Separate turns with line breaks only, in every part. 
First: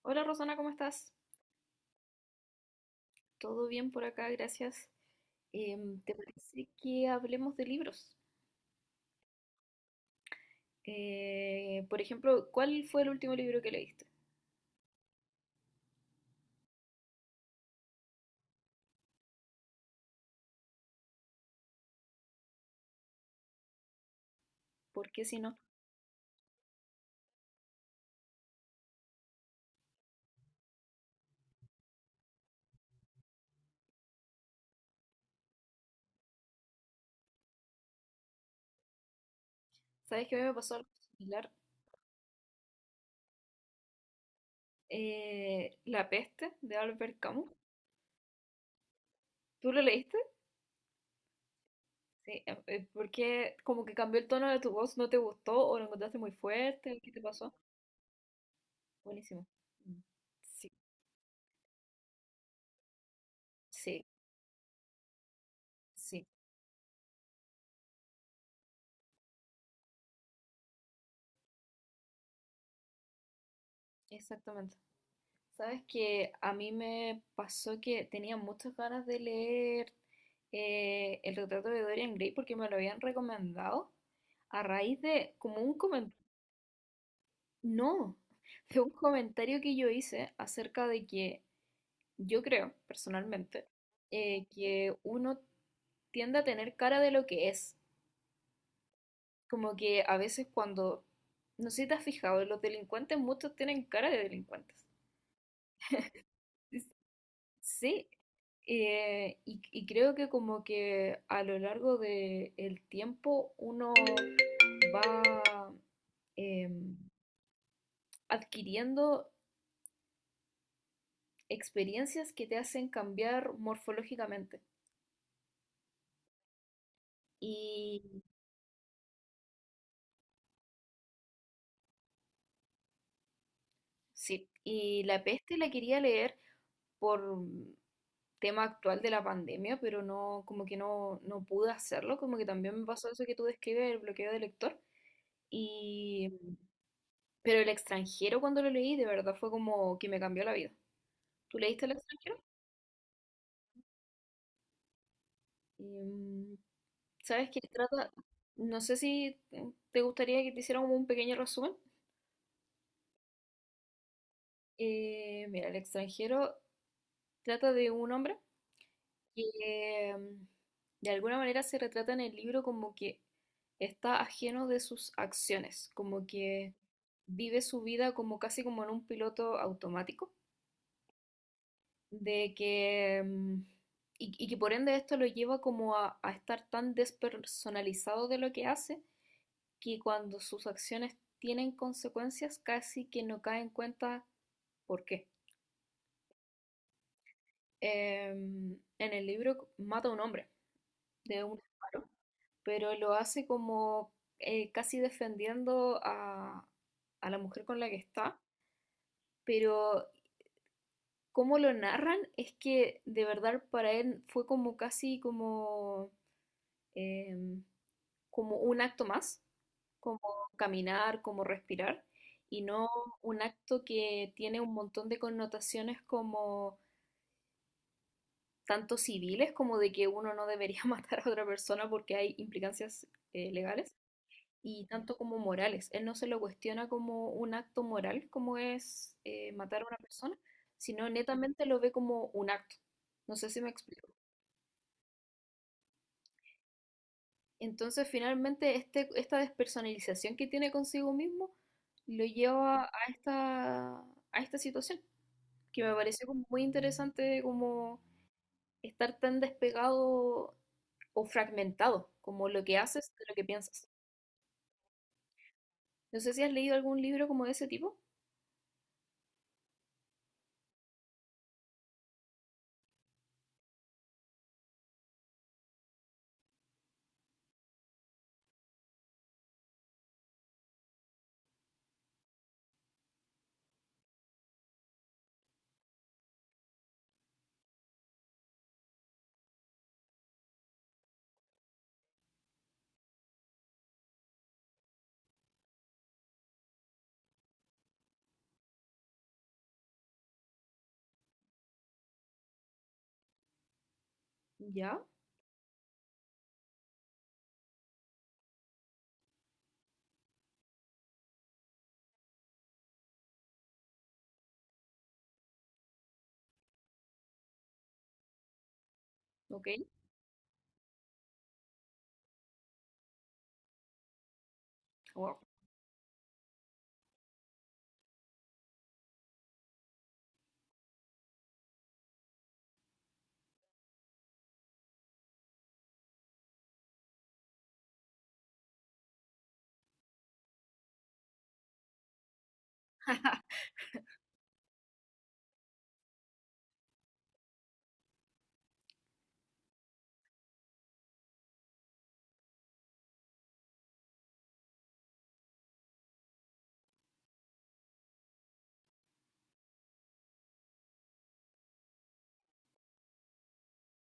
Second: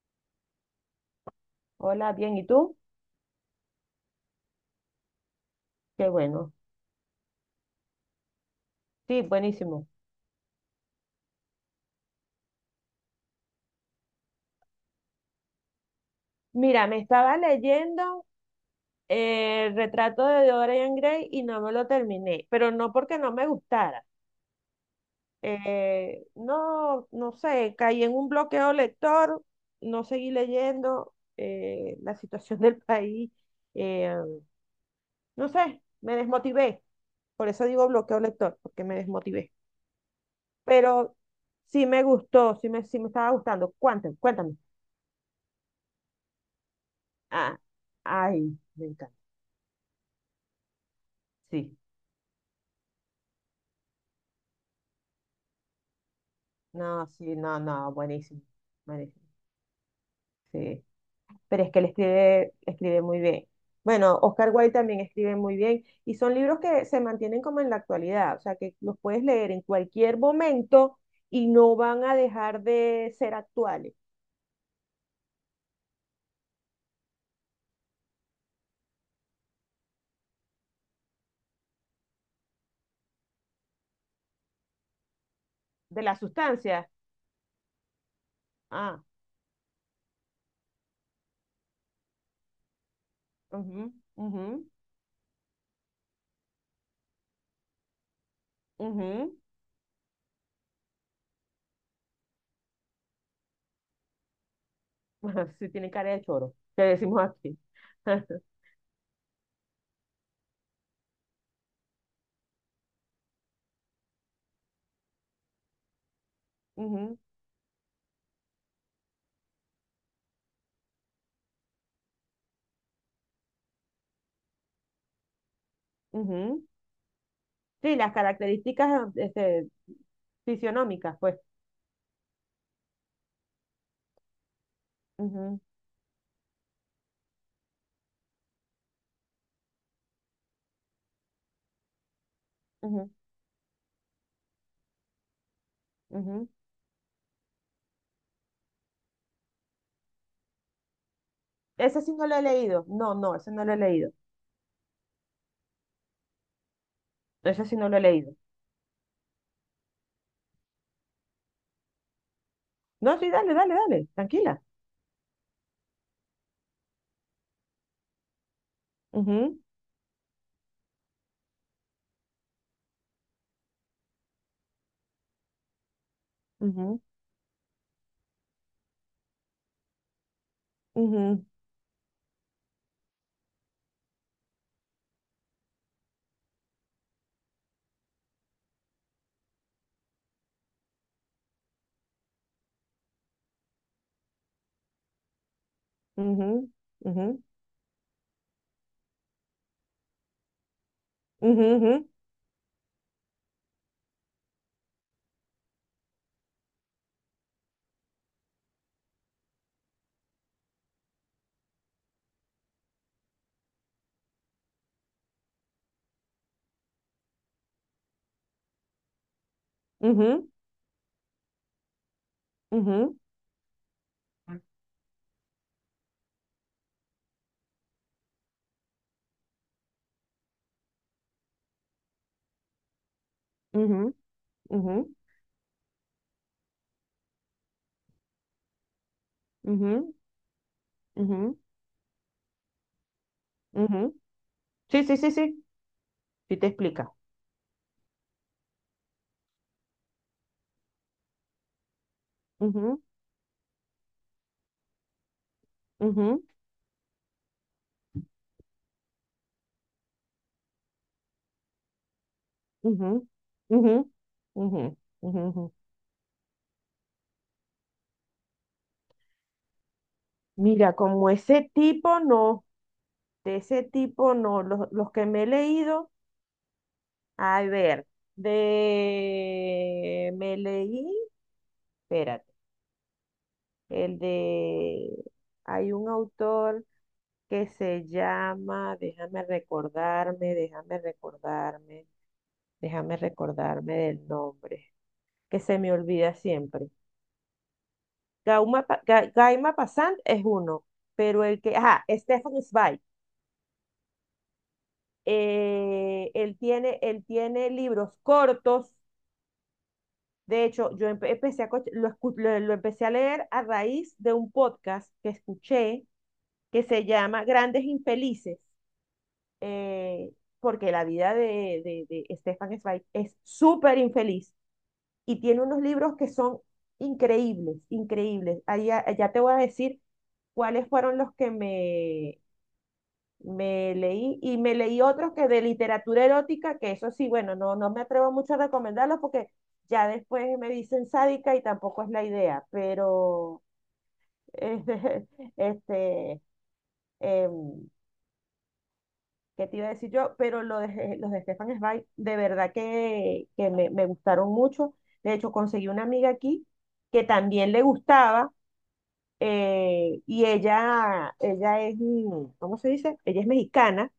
Hola Rosana, ¿cómo estás?
Hola, bien, ¿y tú?
¿Todo bien por acá? Gracias.
Qué
¿Te
bueno.
parece que hablemos de libros?
Sí, buenísimo.
Por ejemplo, ¿cuál fue el último libro que leíste?
Mira, me estaba leyendo el retrato de Dorian Gray y no me lo terminé, pero no porque no me gustara.
Porque si no,
No, no sé, caí en un bloqueo lector, no seguí leyendo la situación del país, eh, no sé, me desmotivé. Por eso digo bloqueo lector, porque me desmotivé.
¿Sabes que a mí me pasó algo
Pero
similar?
sí me gustó, sí me estaba gustando. Cuéntame, cuéntame.
La peste de Albert Camus.
Ah, ay, me encanta.
¿Tú lo leíste?
Sí,
Sí. Porque como que cambió el tono de tu voz, ¿no te gustó o lo encontraste muy fuerte?
no,
¿Qué te
sí,
pasó?
no, no, buenísimo, buenísimo,
Buenísimo. Mm. Sí,
sí. Pero es que él escribe, escribe muy bien.
sí,
Bueno, Oscar Wilde también escribe muy bien y
sí,
son libros que se mantienen como en la actualidad, o sea, que los puedes leer en cualquier momento y no van a dejar de ser actuales.
exactamente. Sabes que a mí me pasó que tenía muchas ganas de leer El retrato de Dorian Gray porque me lo habían recomendado a raíz de como un
De
comentario.
la sustancia.
No, de un
Ah,
comentario que yo hice acerca de que yo creo personalmente
mhm, mhm,
que uno tiende a tener cara de lo que es.
mhm.
Como que a veces cuando, no sé si te has fijado, los delincuentes muchos tienen cara de delincuentes.
Sí, tienen cara de choro, que decimos aquí.
Sí, y, creo que como que a lo largo del tiempo uno va em,
Ujú,
adquiriendo experiencias que te hacen cambiar morfológicamente.
ujú. Sí,
Y
las características este, fisionómicas, pues.
sí, y La peste
Ujú,
la quería leer por tema actual de la pandemia, pero no, como que no pude hacerlo, como que también me pasó
ujú,
eso que tú describes, el bloqueo de lector. Y
ujú.
Pero el extranjero cuando lo leí, de verdad fue como que me cambió la vida. ¿Tú leíste el
Ese sí no lo
extranjero?
he leído. No, no, ese no lo he leído.
Em, ¿Sabes qué
Ese sí no lo he
trata?
leído.
No sé si te gustaría que te hiciera como un pequeño resumen.
No, sí, dale, dale, dale, tranquila.
Mira, el extranjero trata de un hombre
Ujú,
que de alguna manera se retrata en el libro como que está ajeno de sus acciones, como que
ujú,
vive su vida como casi como en un piloto automático.
ujú,
de que, mm, y, que por ende esto lo lleva como a estar tan despersonalizado de lo que hace, que cuando sus acciones tienen consecuencias casi que no cae en cuenta por qué.
ujú, ujú,
En el libro mata a un hombre de un disparo, pero lo hace como casi defendiendo a la mujer con la que está, pero cómo lo narran es que de verdad para él fue como casi como em, como un acto más,
ujú,
como
ujú,
caminar, como respirar, y no
ujú,
un acto que tiene un montón de connotaciones como tanto civiles como de que uno no debería matar a otra persona porque hay implicancias legales y
ujú,
tanto como morales. Él no se lo cuestiona como un acto moral como es matar a
ujú,
una
ujú,
persona, sino
ujú,
netamente lo ve como un acto. No sé si me explico.
ujú. Sí, sí, sí, sí. Sí te explica.
Entonces, finalmente, esta despersonalización que tiene consigo mismo lo lleva a
Ujú,
esta, a esta situación, que me pareció
ujú,
como muy interesante como estar tan despegado o fragmentado, como lo que haces de
ujú,
lo que piensas.
ujú, ujú, ujú, ujú.
No sé si has leído algún libro como de ese tipo.
Mira, como ese tipo no, de ese tipo no, los que me he leído. A ver, de... Me leí, espérate, el de... Hay un autor que se llama, déjame recordarme del nombre, que se me olvida siempre. Gaima Passant es uno, pero el que, ajá, Stefan Zweig.
Ya,
Él tiene libros cortos. De hecho, yo empe- empecé a, co- lo, escu- lo empecé a leer a raíz de un podcast que escuché que se llama Grandes Infelices,
ok,
eh, porque la vida de Stefan Zweig es súper infeliz
wow,
y tiene unos libros que son increíbles, increíbles. Ahí ya, ya te voy a decir cuáles fueron los que me leí, y me leí otros que de literatura erótica, que eso sí, bueno, no, no me atrevo mucho a recomendarlos porque ya después me dicen sádica y tampoco es la idea, pero este, este em, ¿qué te iba a decir yo? Pero los de Stefan Zweig, de verdad que, me, gustaron mucho. De hecho, conseguí una amiga aquí que también le gustaba, y ella es, ¿cómo se dice? Ella es mexicana.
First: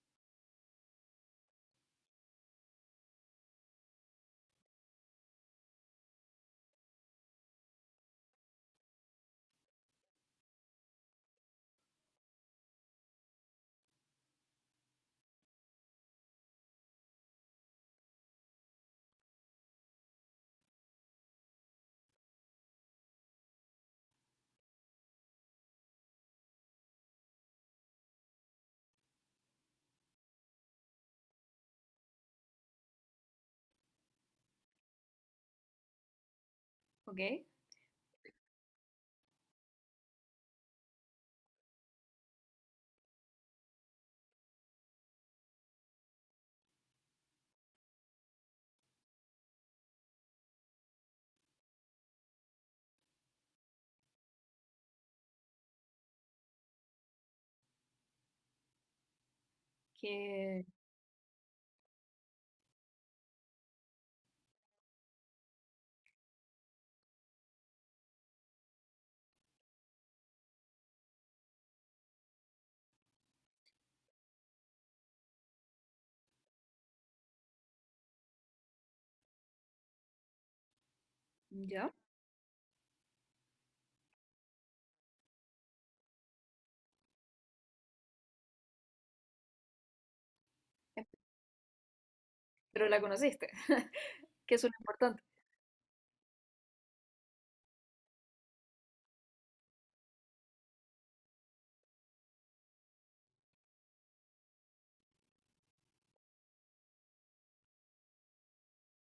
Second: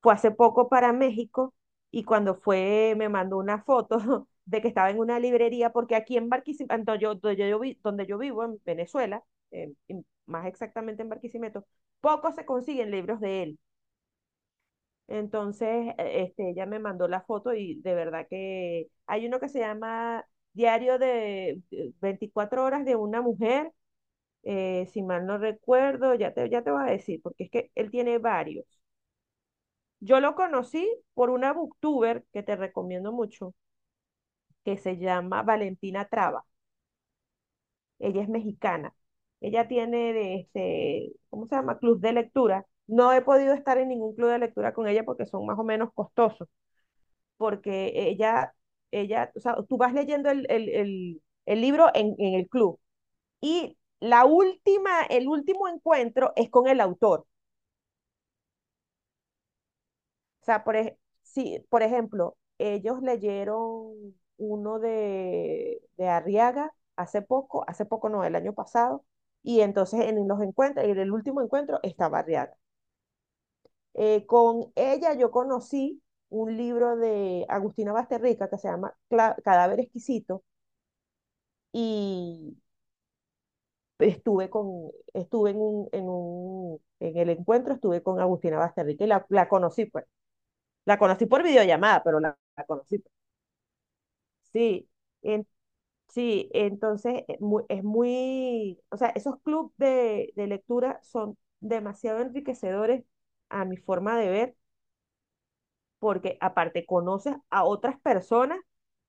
Fue hace poco para México y cuando fue me mandó una foto de que estaba en una librería, porque aquí en Barquisimeto, yo, donde, yo vi- donde yo vivo, en Venezuela, más exactamente en Barquisimeto, pocos se consiguen libros de él. Entonces, este, ella me mandó la foto y de verdad que hay uno que se llama Diario de 24 horas de una mujer, si mal no recuerdo, ya te voy a decir, porque es que él tiene varios. Yo lo conocí por una booktuber que te recomiendo mucho, que se llama Valentina Traba.
ok,
Ella es mexicana. Ella tiene de este, ¿cómo se llama? Club de lectura. No he podido estar en ningún club de lectura con ella porque son más o menos costosos, porque ella, o sea, tú vas leyendo el libro en el club, y la última, el último encuentro es con el autor. O sea,
que
sí, por ejemplo, ellos leyeron uno de Arriaga hace poco no, el año pasado, y entonces en los encuentros, en el último encuentro estaba Arriaga. Con ella yo conocí un libro de Agustina Basterrica que se llama Cadáver Exquisito,
ya,
y estuve en el encuentro, estuve con Agustina Basterrica y la conocí, pues, la conocí por videollamada, pero la
pero la
conocí.
conociste, que eso es lo
Sí,
importante.
en- sí, entonces es muy, o sea, esos clubes de lectura son demasiado enriquecedores a mi forma de ver, porque aparte conoces a otras personas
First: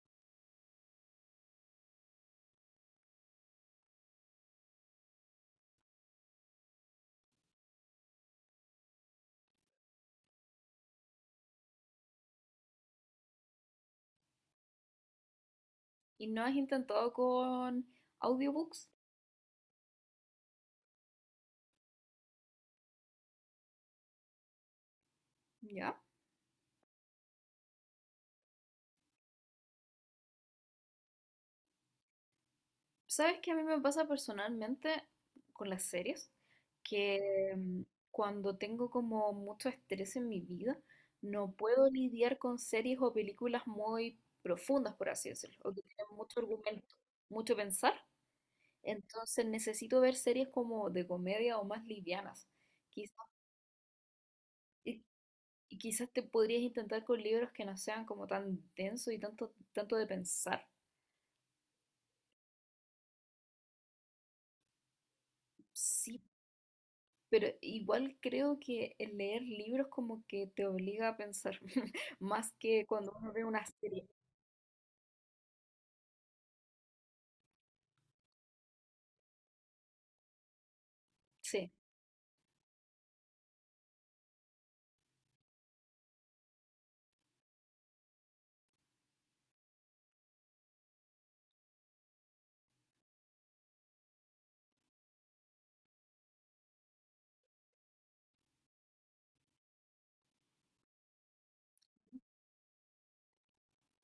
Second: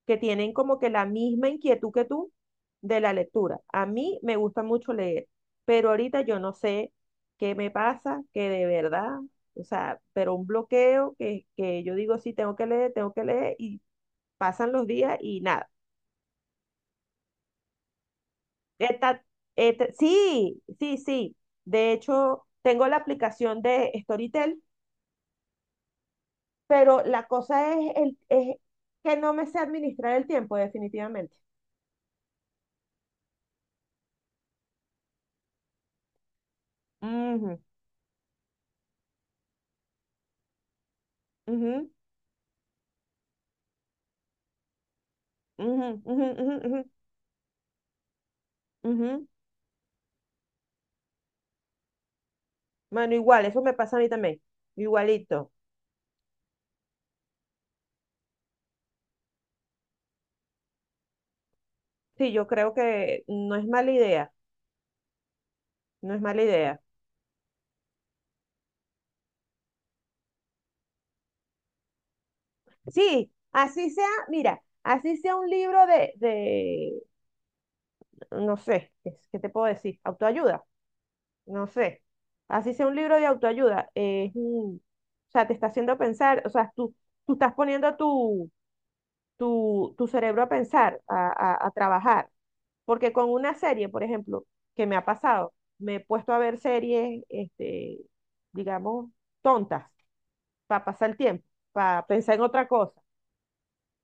que tienen como que la misma inquietud que tú de la lectura. A mí me gusta mucho leer, pero ahorita yo no sé qué me pasa, que de verdad, o sea, pero un bloqueo que yo digo, sí, tengo que leer, y pasan los días y nada.
¿Y no has intentado con audiobooks?
Eta- sí, sí, sí. De hecho, tengo la aplicación de Storytel,
Ya.
pero la cosa es, es que no me sé administrar el tiempo, definitivamente.
¿Sabes qué a mí me pasa personalmente con las series? Que
Ujú,
cuando tengo como mucho estrés en mi vida, no puedo
ujú,
lidiar con series o películas muy profundas, por así decirlo, o que
ujú,
tienen
ujú,
mucho
ujú, ujú,
argumento, mucho pensar.
ujú.
Entonces necesito ver series como de comedia o más livianas.
Bueno,
Quizás,
igual, eso me pasa a mí también.
y,
Igualito.
y quizás te podrías intentar con libros que no sean como tan densos y tanto, tanto de pensar.
Sí, yo creo que no es mala idea. No
Sí.
es mala idea.
Pero igual creo que el leer libros como que te obliga a pensar, más que cuando uno
Sí,
ve una
así
serie.
sea, mira, así sea un libro de, no sé, qué te puedo decir? Autoayuda. No
Sí,
sé, así sea un libro de autoayuda, es, o sea, te está haciendo pensar, o sea, tú estás poniendo tu cerebro a pensar, a trabajar, porque con una serie, por ejemplo, que me ha pasado, me he puesto a ver series, este, digamos, tontas, para pasar el tiempo, para pensar en otra cosa,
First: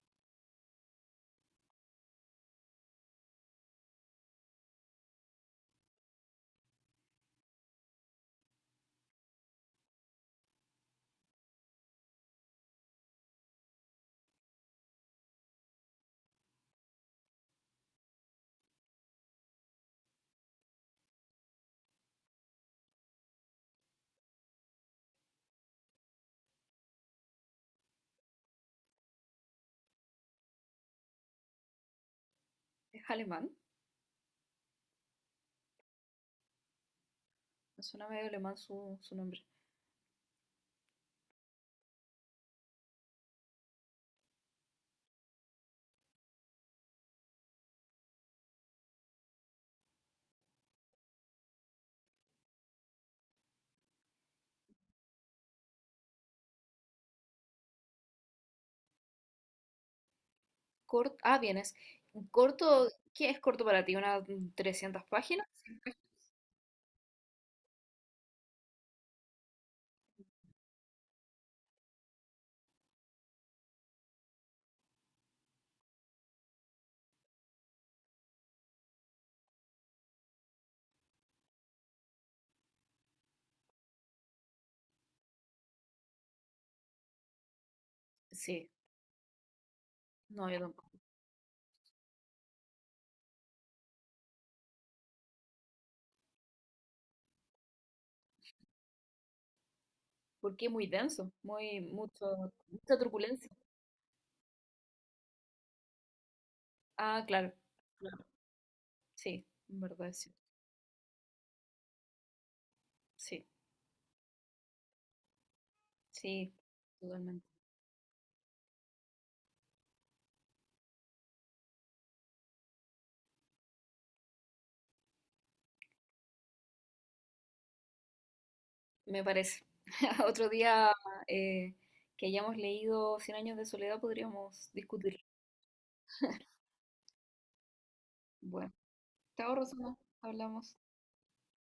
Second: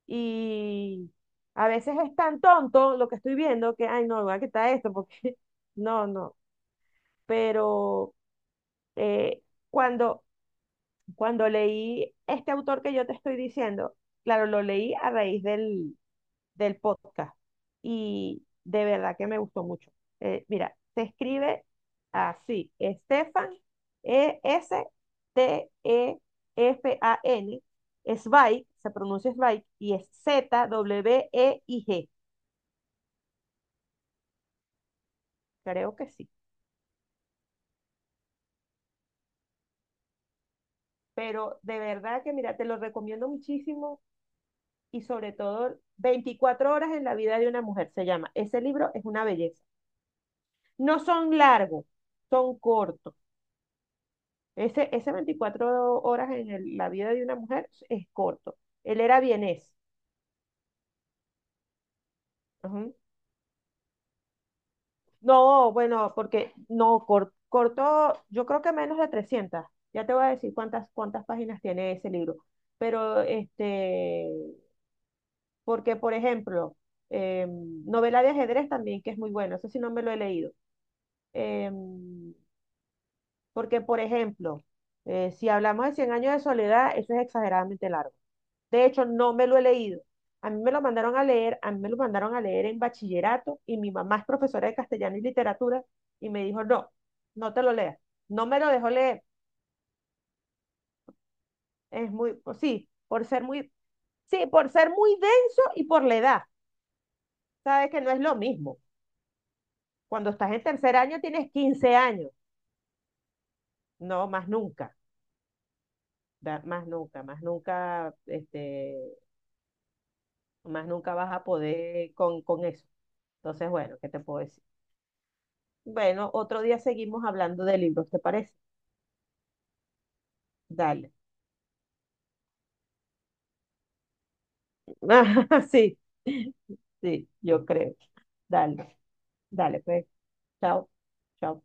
y a veces es tan tonto lo que estoy viendo que, ay, no, voy a quitar esto, porque, no, no, pero, eh, cuando cuando leí este autor que yo te estoy diciendo, claro, lo leí a raíz del podcast, y de verdad que me gustó mucho. Mira, se escribe así: Stefan, Estefan. Zweig, se pronuncia Zweig, y es Zweig,
es alemán,
creo que sí.
me suena medio alemán su nombre.
Pero de verdad que, mira, te lo recomiendo muchísimo, y sobre todo 24 horas en la vida de una mujer se llama. Ese libro es una belleza. No son largos, son cortos. Ese 24 horas en la vida de una mujer es corto. Él era vienés.
Corto, ah, vienes. Corto,
Ujú.
¿qué es corto para ti? ¿Unas 300 páginas?
No, bueno, porque no, corto, yo creo que menos de 300. Ya te voy a decir cuántas páginas tiene ese libro. Pero, este, porque, por ejemplo, novela de ajedrez también, que es muy bueno, eso sí no me lo he leído. Em, porque, por ejemplo, si hablamos de Cien años de soledad, eso es exageradamente largo.
Sí,
De hecho, no me lo he leído.
no,
A
yo
mí me lo
tampoco.
mandaron a leer, a mí me lo mandaron a leer en bachillerato, y mi mamá es profesora de castellano y literatura y me dijo, no, no te lo leas. No me lo dejó leer.
Porque es muy denso, muy,
Es
mucho,
muy, pues sí,
mucha
por ser
turbulencia.
muy, sí, por ser muy denso y por la edad.
Ah, claro,
Sabes que no es
claro,
lo mismo.
sí, en verdad,
Cuando
sí,
estás en tercer año tienes 15 años.
sí,
No, más nunca,
sí,
más nunca, más
totalmente.
nunca, este, más nunca vas a poder con eso. Entonces, bueno, ¿qué te puedo decir? Bueno, otro día seguimos hablando de libros, ¿te parece?
Me parece. Otro día
Dale.
eh, que hayamos leído Cien años de soledad podríamos discutirlo.
Sí, sí, yo creo.
Bueno,
Dale,
te ahorro,
dale,
Suna,
pues.
hablamos.
Chao, chao.